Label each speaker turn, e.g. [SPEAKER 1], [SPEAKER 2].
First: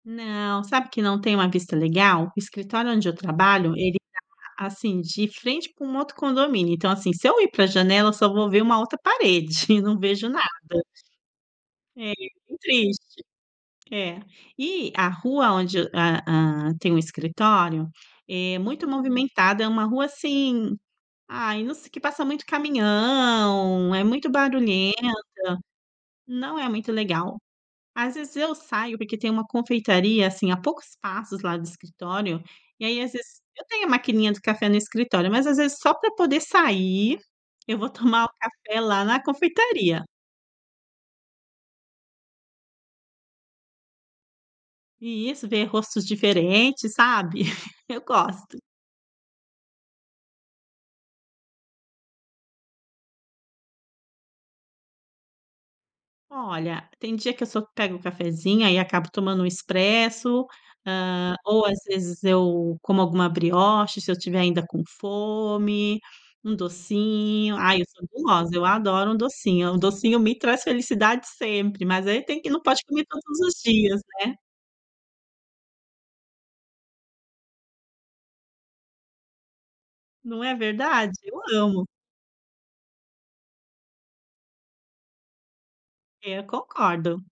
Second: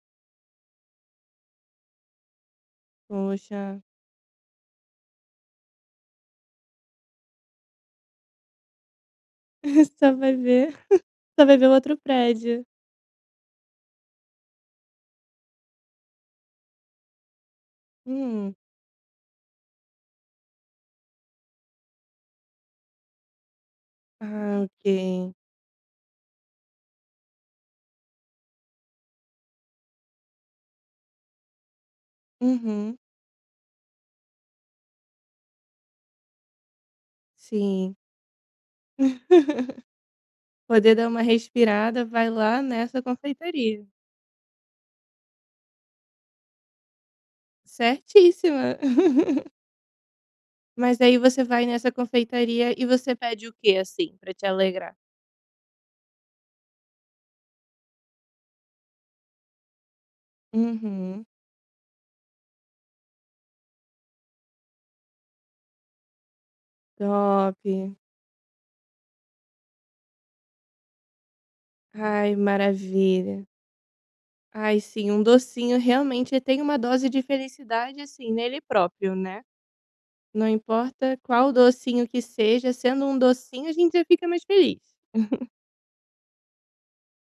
[SPEAKER 1] Não, sabe que não tem uma vista legal. O escritório onde eu trabalho
[SPEAKER 2] Poxa.
[SPEAKER 1] ele tá, assim, de frente pra um outro condomínio. Então, assim, se eu ir pra janela só vou ver uma outra parede e não
[SPEAKER 2] Só
[SPEAKER 1] vejo
[SPEAKER 2] vai ver
[SPEAKER 1] nada.
[SPEAKER 2] só vai ver o outro
[SPEAKER 1] É, e é bem
[SPEAKER 2] prédio.
[SPEAKER 1] triste. É. E a rua onde a hã, tem o escritório,
[SPEAKER 2] Hum.
[SPEAKER 1] é muito movimentada, é uma rua, assim, ai, não se que passa muito caminhão, é muito
[SPEAKER 2] Ah,
[SPEAKER 1] barulhenta,
[SPEAKER 2] ok.
[SPEAKER 1] não é muito legal. Às vezes eu saio, porque tem uma confeitaria, assim, a poucos passos lá do escritório, e,
[SPEAKER 2] Uhum.
[SPEAKER 1] aí às vezes eu tenho a maquininha do café no escritório, mas às vezes só pra poder sair, eu vou
[SPEAKER 2] Sim.
[SPEAKER 1] tomar o café lá na confeitaria.
[SPEAKER 2] Poder dar uma respirada, vai lá nessa confeitaria.
[SPEAKER 1] Isso, ver rostos diferentes, sabe. Eu gosto.
[SPEAKER 2] Certíssima. Mas, aí você vai nessa confeitaria, e você pede o quê, assim, pra te alegrar?
[SPEAKER 1] Olha, tem dia que eu só pego o cafezinho, aí acabo tomando um expresso,
[SPEAKER 2] Uhum.
[SPEAKER 1] hã, ou, às vezes, eu como alguma brioche se eu estiver ainda com fome, um docinho.
[SPEAKER 2] Top.
[SPEAKER 1] Ai eu sou gulosa, eu adoro um docinho, um docinho me traz felicidade sempre, mas aí
[SPEAKER 2] Ai,
[SPEAKER 1] tem que não pode comer todos
[SPEAKER 2] maravilha.
[SPEAKER 1] os dias, né.
[SPEAKER 2] Ai sim, um docinho, realmente, tem uma dose de felicidade, assim, nele próprio, né.
[SPEAKER 1] Não
[SPEAKER 2] Não
[SPEAKER 1] é
[SPEAKER 2] importa
[SPEAKER 1] verdade. Eu
[SPEAKER 2] qual
[SPEAKER 1] amo.
[SPEAKER 2] docinho que seja, sendo um docinho, a gente fica mais feliz.
[SPEAKER 1] É, concordo.